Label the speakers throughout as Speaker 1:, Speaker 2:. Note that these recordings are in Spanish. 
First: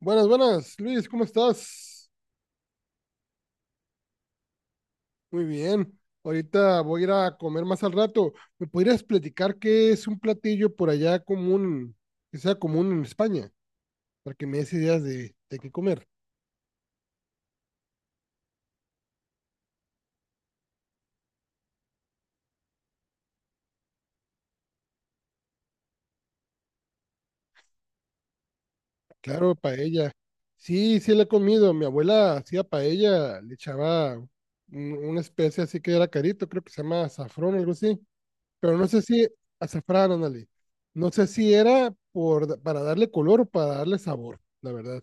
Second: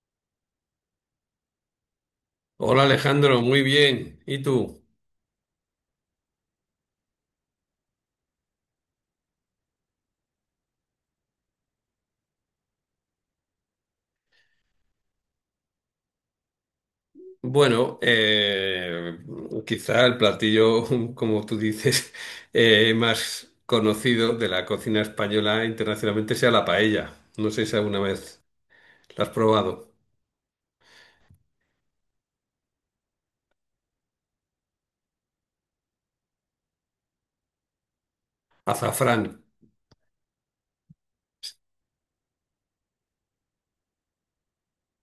Speaker 1: Buenas, buenas, Luis, ¿cómo estás?
Speaker 2: Hola Alejandro, muy bien. ¿Y tú?
Speaker 1: Muy bien. Ahorita voy a ir a comer más al rato. ¿Me podrías platicar qué es un platillo por allá común, que sea común en España, para que me des ideas de qué comer?
Speaker 2: Bueno, eh, quizá el platillo, como tú dices, más conocido de la cocina española internacionalmente sea la paella. No sé si alguna vez la has
Speaker 1: Claro,
Speaker 2: probado.
Speaker 1: paella. Sí, sí la he comido. Mi abuela hacía paella, le echaba una especie así que era carito, creo que se llama azafrón, algo así. Pero no sé
Speaker 2: Azafrán.
Speaker 1: si, azafrán, ándale. No sé si era para darle color o para darle sabor, la verdad.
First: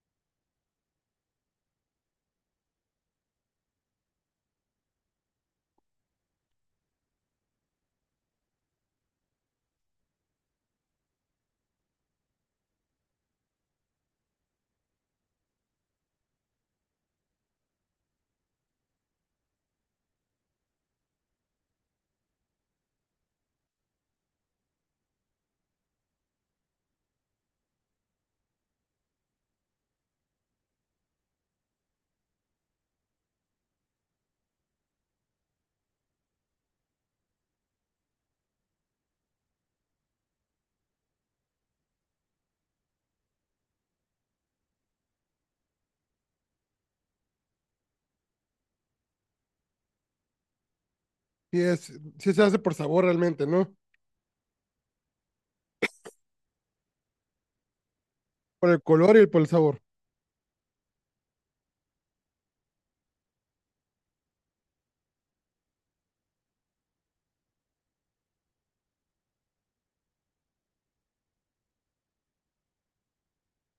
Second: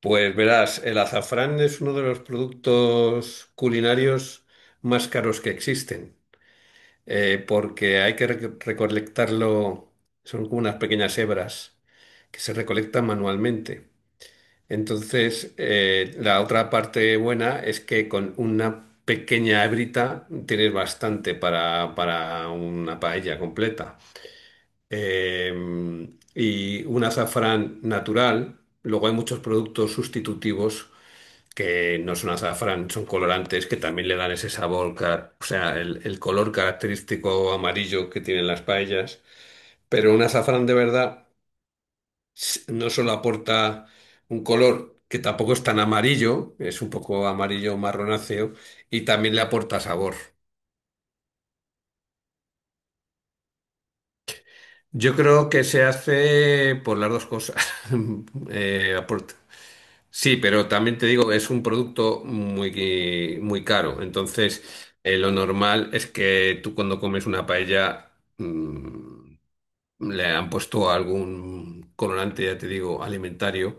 Speaker 2: Pues verás, el azafrán es uno de los productos culinarios más caros que existen, porque hay que recolectarlo, son como unas pequeñas hebras que se recolectan manualmente. Entonces, la otra parte buena es que con una pequeña hebrita tienes bastante para una paella completa. Eh, y un azafrán natural. Luego hay muchos productos sustitutivos que no son azafrán, son colorantes que también le dan ese sabor, o sea, el color característico amarillo que tienen las paellas. Pero un azafrán de verdad no solo aporta un color que tampoco es tan amarillo, es un poco amarillo marronáceo, y también le aporta sabor.
Speaker 1: Sí, es, sí se hace por sabor realmente, ¿no?
Speaker 2: Yo creo que se hace por las dos cosas.
Speaker 1: Por el color y
Speaker 2: Aporta.
Speaker 1: por el sabor.
Speaker 2: Sí, pero también te digo, es un producto muy, muy caro. Entonces, lo normal es que tú, cuando comes una paella, mm, le han puesto algún colorante, ya te digo, alimentario,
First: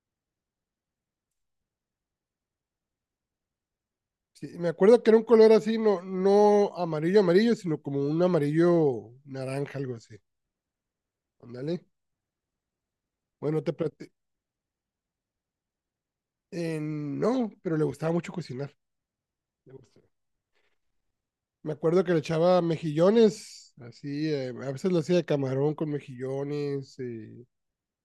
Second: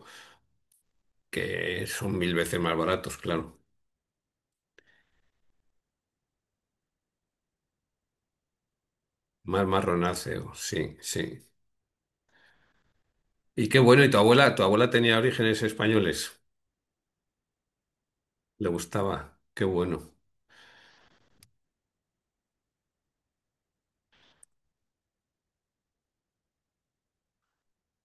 Speaker 2: que son mil veces más baratos, claro.
Speaker 1: Sí, me acuerdo que era un color así, no, no amarillo, amarillo, sino como un amarillo
Speaker 2: Más
Speaker 1: naranja, algo así.
Speaker 2: marronáceo, sí, sí.
Speaker 1: Ándale. Bueno,
Speaker 2: Y qué bueno, y tu abuela tenía orígenes españoles,
Speaker 1: no, pero le gustaba mucho
Speaker 2: le
Speaker 1: cocinar.
Speaker 2: gustaba, qué
Speaker 1: Le gustaba.
Speaker 2: bueno.
Speaker 1: Me acuerdo que le echaba mejillones, así, a veces lo hacía de camarón con mejillones.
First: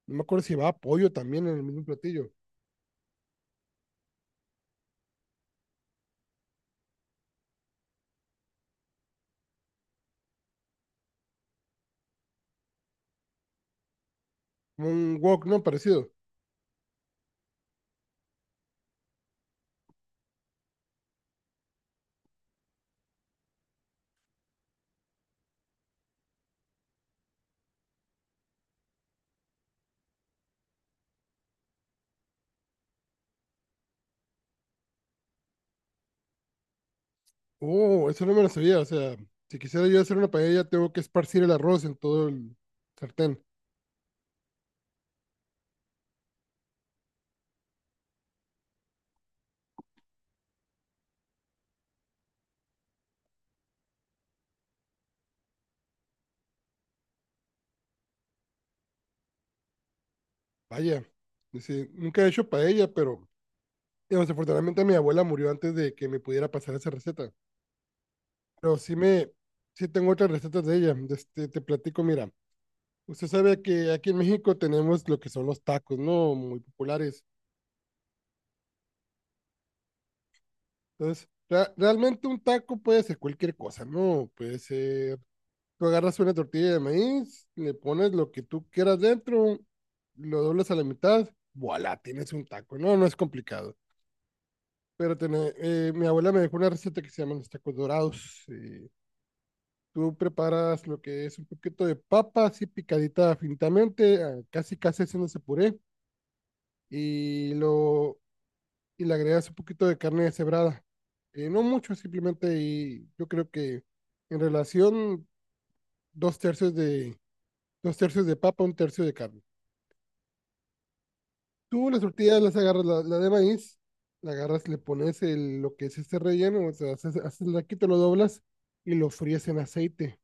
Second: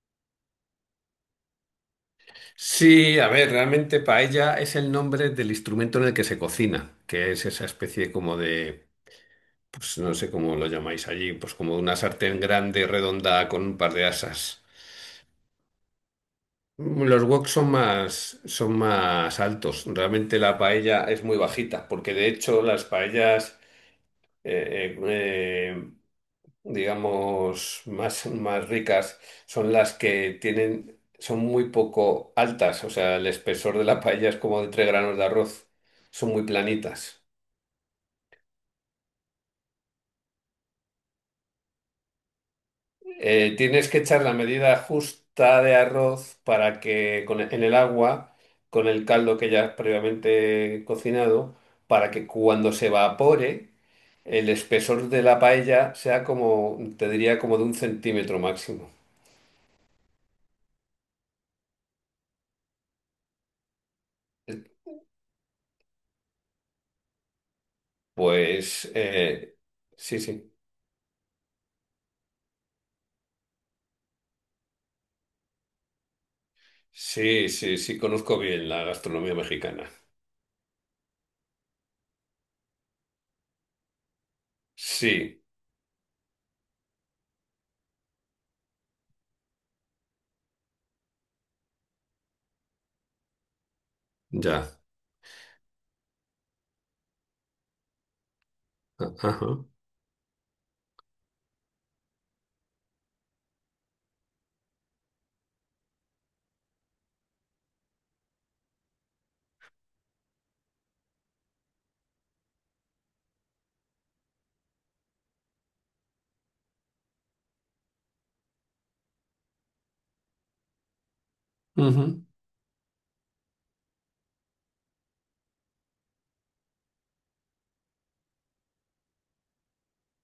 Speaker 1: No me acuerdo si llevaba pollo también en el mismo platillo.
Speaker 2: Sí, a ver, realmente paella es el nombre del instrumento en el que se cocina, que es esa especie como de, pues no sé cómo lo llamáis allí, pues como una sartén grande, redonda, con un par de asas.
Speaker 1: Como un wok, ¿no? Parecido.
Speaker 2: Los woks son más altos, realmente la paella es muy bajita, porque de hecho las paellas... eh, eh, eh, digamos, más ricas son las que tienen, son muy poco altas, o sea, el espesor de la paella es como de tres granos de arroz, son muy planitas.
Speaker 1: Oh, eso no me lo sabía. O sea, si quisiera yo hacer una paella, tengo que esparcir el arroz en todo el sartén.
Speaker 2: Tienes que echar la medida justa de arroz para que en el agua, con el caldo que ya has previamente cocinado, para que cuando se evapore, el espesor de la paella sea como, te diría, como de un centímetro máximo.
Speaker 1: Vaya. Dice, nunca he hecho paella, pero desafortunadamente mi abuela murió antes de que me pudiera pasar esa receta. Pero
Speaker 2: Pues
Speaker 1: sí me,
Speaker 2: eh,
Speaker 1: sí tengo
Speaker 2: sí,
Speaker 1: otras
Speaker 2: sí.
Speaker 1: recetas de ella. De Este, te platico, mira. Usted sabe que aquí en México tenemos lo que son los tacos, ¿no? Muy populares.
Speaker 2: Sí, sí, sí, conozco bien la gastronomía mexicana.
Speaker 1: Entonces, realmente un taco puede ser cualquier cosa, ¿no? Puede ser
Speaker 2: Sí,
Speaker 1: Tú agarras una tortilla de maíz, le pones lo que tú quieras dentro, lo doblas a la mitad, voilà, tienes un taco. No, no es complicado.
Speaker 2: ya.
Speaker 1: Mi abuela me dejó una receta que se llaman los tacos dorados.
Speaker 2: Ajá.
Speaker 1: Tú preparas lo que es un poquito de papa, así picadita finitamente, ah, casi casi haciéndose puré, y, lo, y le agregas un poquito de carne deshebrada. No mucho, simplemente, y yo creo que en relación, dos tercios de, dos tercios de papa, un tercio de carne. Tú las
Speaker 2: Ujú,
Speaker 1: tortillas las agarras, la de maíz, la agarras, le pones lo que es este relleno, o sea, haces el raquito, lo doblas y lo fríes en aceite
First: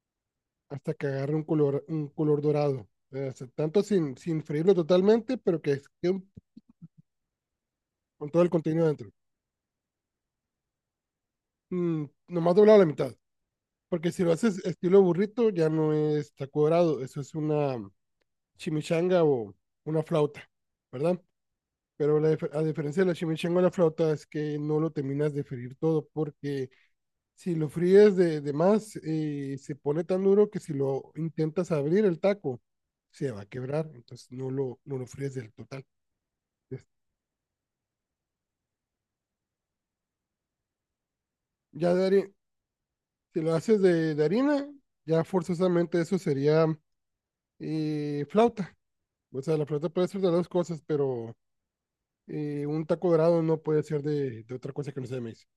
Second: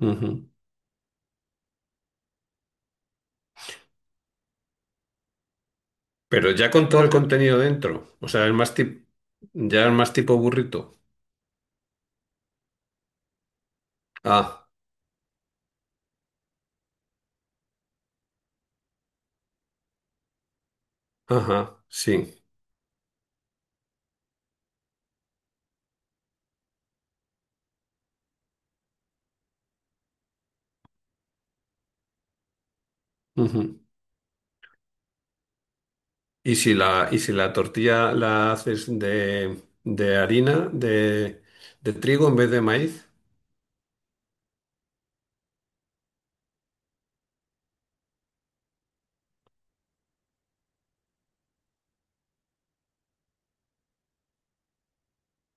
Speaker 2: ujú.
Speaker 1: hasta que agarre un color dorado. O sea, tanto sin freírlo totalmente, pero que quede
Speaker 2: Pero ya con todo el contenido dentro.
Speaker 1: con
Speaker 2: O
Speaker 1: todo
Speaker 2: sea,
Speaker 1: el
Speaker 2: es más
Speaker 1: contenido
Speaker 2: tipo,
Speaker 1: dentro.
Speaker 2: ya es más tipo burrito.
Speaker 1: Mm, nomás doblado a la mitad. Porque si lo haces
Speaker 2: Ah,
Speaker 1: estilo burrito, ya no es taco dorado, eso es una chimichanga o una flauta, ¿verdad?
Speaker 2: ajá,
Speaker 1: Pero
Speaker 2: sí.
Speaker 1: a diferencia de la chimichanga o la flauta es que no lo terminas de freír todo porque si lo fríes de más, se pone tan duro que si lo intentas abrir el taco, se va a
Speaker 2: Ujú.
Speaker 1: quebrar. Entonces no lo fríes del total.
Speaker 2: Y si
Speaker 1: Entonces,
Speaker 2: la, y si la tortilla la haces de harina, de
Speaker 1: ya de
Speaker 2: trigo
Speaker 1: hari-
Speaker 2: en vez de maíz.
Speaker 1: si lo haces de harina, ya forzosamente eso sería flauta. O sea, la flauta puede ser de dos cosas, pero un taco dorado no puede ser de otra cosa que no sea de maíz.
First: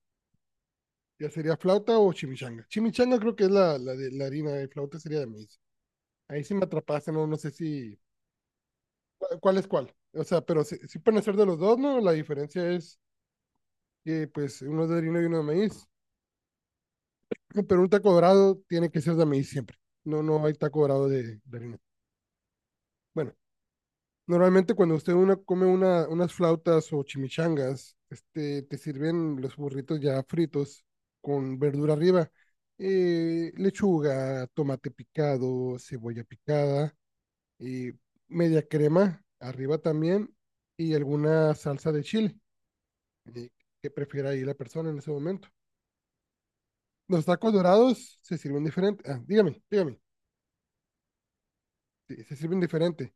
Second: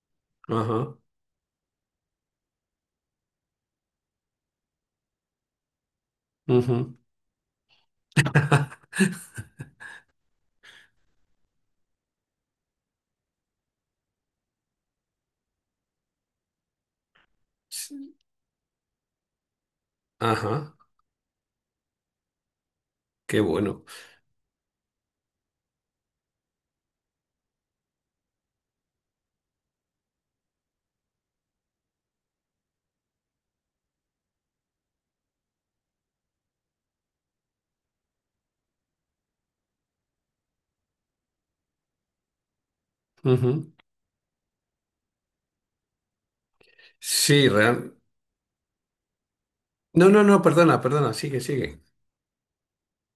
Speaker 2: Ajá.
Speaker 1: Ya sería flauta o chimichanga. Chimichanga creo que es la de la harina, de flauta sería de maíz. Ahí sí me
Speaker 2: Ujú.
Speaker 1: atrapaste, no, no sé si ¿cuál es cuál? O sea, pero sí, sí pueden ser de los dos, ¿no? La diferencia es que, pues, uno es de harina y uno de maíz. Pero un taco
Speaker 2: Sí,
Speaker 1: dorado tiene que ser de maíz siempre. No, no hay
Speaker 2: ajá.
Speaker 1: taco dorado de harina. Bueno,
Speaker 2: Qué bueno.
Speaker 1: normalmente cuando come unas flautas o chimichangas, este, te sirven los burritos ya fritos con verdura arriba. Lechuga, tomate picado, cebolla picada, y media crema arriba también y alguna salsa de chile. De
Speaker 2: Ujú.
Speaker 1: Qué prefiera ahí la persona en ese momento. Los
Speaker 2: Sí,
Speaker 1: tacos
Speaker 2: real.
Speaker 1: dorados se sirven diferente. Ah, dígame, dígame.
Speaker 2: No, no, no, perdona, perdona, sigue,
Speaker 1: Sí, se sirven diferente.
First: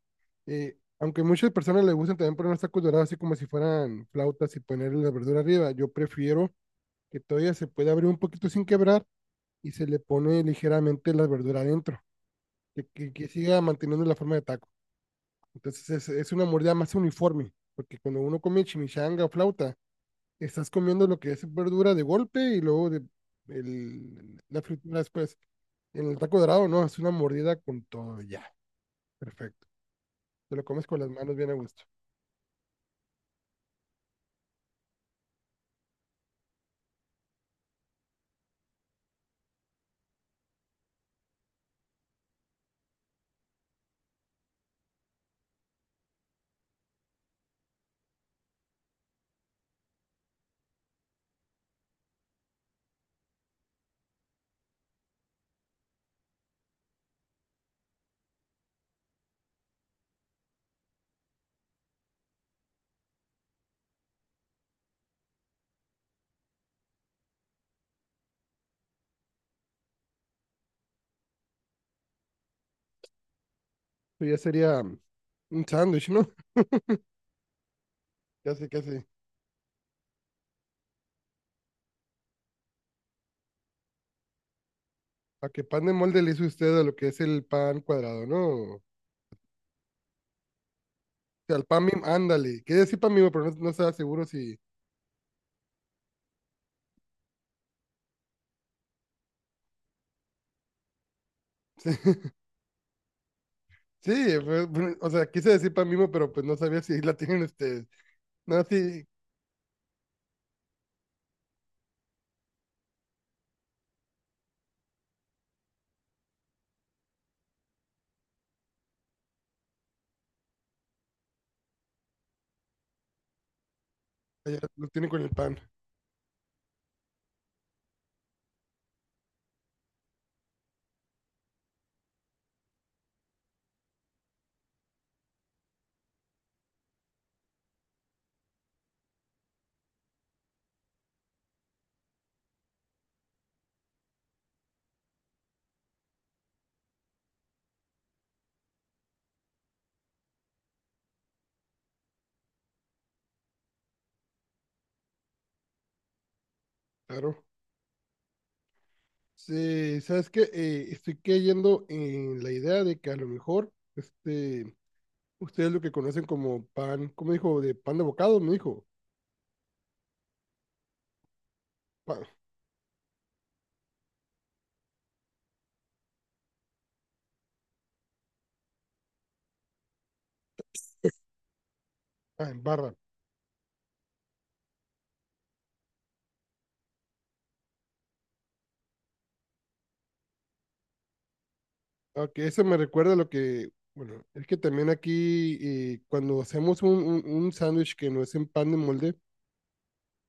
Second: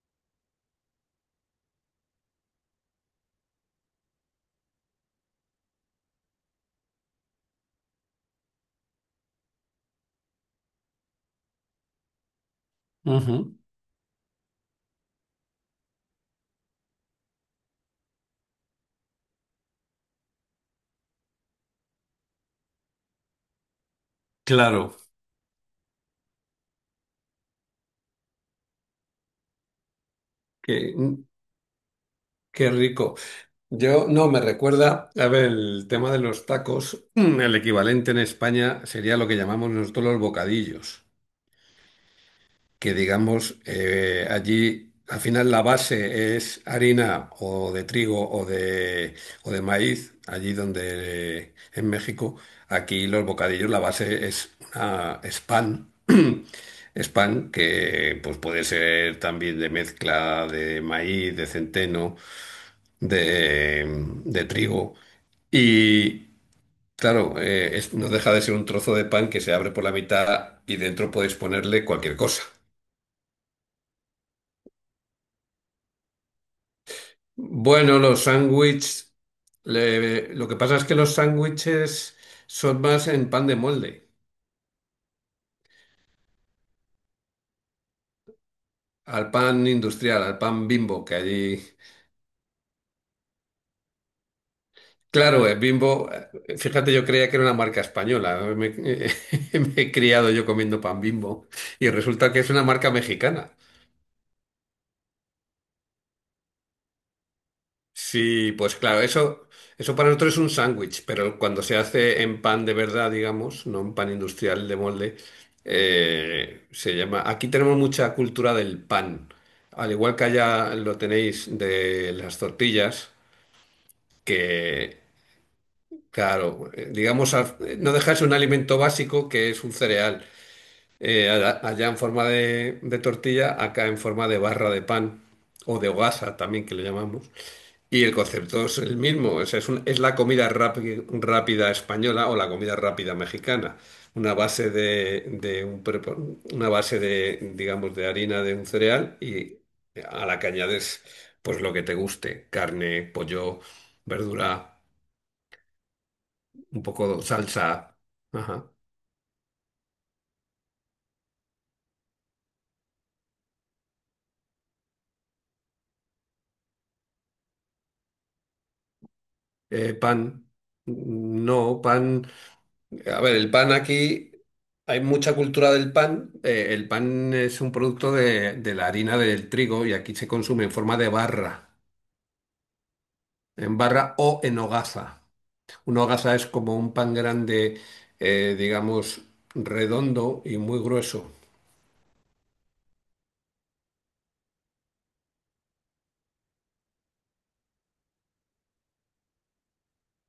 Speaker 1: Aunque muchas personas les gustan también poner los tacos dorados así como si fueran flautas y poner la verdura arriba, yo prefiero que todavía se pueda abrir un poquito sin quebrar y se le pone ligeramente la verdura adentro, que
Speaker 2: sigue.
Speaker 1: siga manteniendo la forma de taco. Entonces es una mordida más uniforme, porque cuando uno come chimichanga o flauta, estás comiendo lo que es verdura de golpe y luego la
Speaker 2: Claro,
Speaker 1: fritura después. En el taco dorado, no, es una mordida con todo, ya, perfecto. Te lo comes
Speaker 2: qué,
Speaker 1: con las manos bien a gusto.
Speaker 2: qué rico. Yo no me recuerda, a ver, el tema de los tacos, el equivalente en España sería lo que llamamos nosotros los bocadillos, que digamos allí al final la base es harina o de trigo o de maíz, allí donde en México, aquí los bocadillos la base es, una, es pan. Es pan que pues puede ser también de mezcla de maíz, de centeno. De, de trigo. Y claro, no deja de ser un trozo de pan que se abre por la mitad y dentro podéis ponerle cualquier cosa.
Speaker 1: Eso ya sería un sándwich, ¿no?
Speaker 2: Bueno, los
Speaker 1: Casi, casi.
Speaker 2: sándwiches, lo que pasa es que los sándwiches son más en pan de molde,
Speaker 1: ¿A qué pan de molde le hizo usted a lo que es el pan cuadrado, no? O
Speaker 2: al pan industrial, al pan Bimbo, que
Speaker 1: sea, el
Speaker 2: allí...
Speaker 1: pan mimo, ándale. Quería decir pan mimo, pero no, no estaba seguro si...
Speaker 2: Claro, el Bimbo, fíjate, yo creía que era una marca española, me me he criado yo comiendo pan Bimbo y resulta que es una marca mexicana.
Speaker 1: Sí, pues, pues, o sea, quise decir pan mimo, pero pues no sabía si la tienen ustedes.
Speaker 2: Sí,
Speaker 1: No,
Speaker 2: pues claro,
Speaker 1: sí,
Speaker 2: eso para nosotros es un sándwich, pero cuando se hace en pan de verdad, digamos, no en pan industrial de molde, se llama. Aquí tenemos mucha cultura del pan, al igual que allá lo tenéis de las tortillas,
Speaker 1: allá lo
Speaker 2: que,
Speaker 1: tienen con el pan,
Speaker 2: claro, digamos, no dejáis un alimento básico que es un cereal. Allá en forma de tortilla, acá en forma de barra de pan o de hogaza también que le llamamos. Y el concepto es el mismo, o sea, es, es la comida rápida española o la comida rápida mexicana. Una base de un una base de, digamos, de harina de un cereal y a la que añades pues lo que te guste, carne, pollo, verdura, un poco de
Speaker 1: claro.
Speaker 2: salsa, ajá.
Speaker 1: Sí, sabes que estoy cayendo en la idea de que a lo mejor este, ustedes lo que conocen como pan, ¿cómo dijo? De pan de bocado, me dijo.
Speaker 2: Eh, pan, no, pan.
Speaker 1: Pan,
Speaker 2: A ver, el pan aquí, hay mucha cultura del pan. El pan es un producto de la harina del trigo y aquí se consume en forma de barra,
Speaker 1: ah, en barra.
Speaker 2: en barra o en hogaza. Una hogaza es como un pan grande, digamos, redondo y muy grueso.
Speaker 1: Ah, ok, eso me recuerda a lo que, bueno, es que también aquí cuando hacemos un sándwich que no es en pan de molde,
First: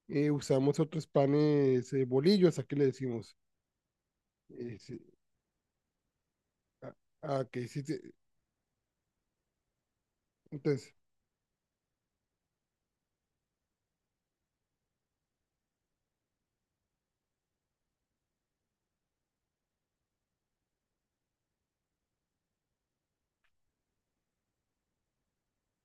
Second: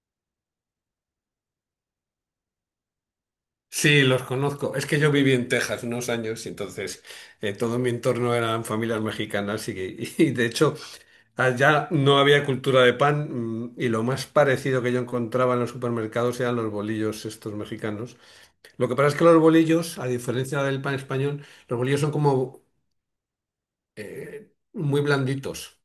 Speaker 1: usamos otros panes, bolillos, aquí le decimos.
Speaker 2: Sí, los conozco. Es
Speaker 1: Sí,
Speaker 2: que yo viví en Texas unos años y
Speaker 1: ah,
Speaker 2: entonces
Speaker 1: ah, ok,
Speaker 2: todo
Speaker 1: sí,
Speaker 2: mi
Speaker 1: sí,
Speaker 2: entorno eran familias mexicanas y de hecho
Speaker 1: entonces,
Speaker 2: allá no había cultura de pan, y lo más parecido que yo encontraba en los supermercados eran los bolillos estos mexicanos. Lo que pasa es que los bolillos, a diferencia del pan español, los bolillos son como muy blanditos.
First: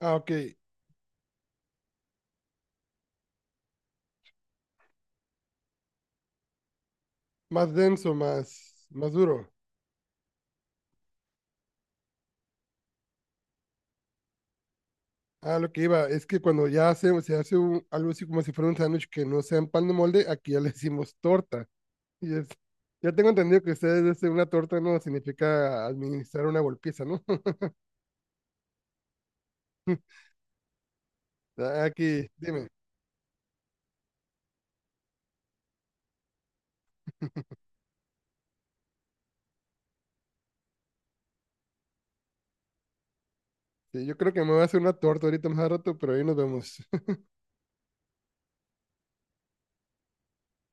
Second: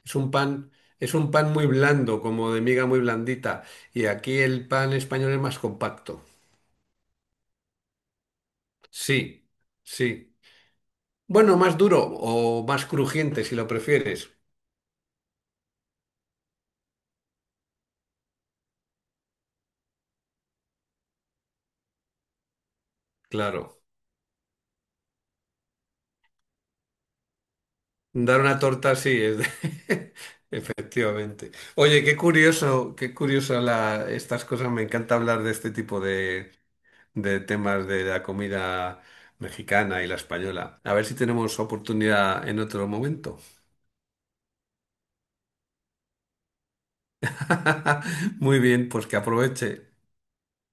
Speaker 1: ah,
Speaker 2: Es un
Speaker 1: ok,
Speaker 2: pan, es un pan muy blando, como de miga muy blandita. Y aquí el pan español es más compacto.
Speaker 1: más denso, más, más duro.
Speaker 2: Sí, sí. Bueno, más duro o más crujiente si lo prefieres.
Speaker 1: Ah, lo que iba, es que cuando ya hace, se hace algo así como si fuera un sándwich que no sea en pan de molde, aquí ya le decimos torta. Y es, ya tengo entendido que
Speaker 2: Claro.
Speaker 1: ustedes dicen una torta no significa administrar una golpiza, ¿no?
Speaker 2: Dar una torta sí es de... Efectivamente.
Speaker 1: Ah,
Speaker 2: Oye,
Speaker 1: aquí, dime,
Speaker 2: qué curioso la, estas cosas. Me encanta hablar de este tipo de temas de la comida mexicana y la española. A ver si tenemos oportunidad en otro momento.
Speaker 1: sí, yo creo que me voy a hacer una torta ahorita más a rato, pero ahí nos vemos.
Speaker 2: Muy bien, pues que aproveche.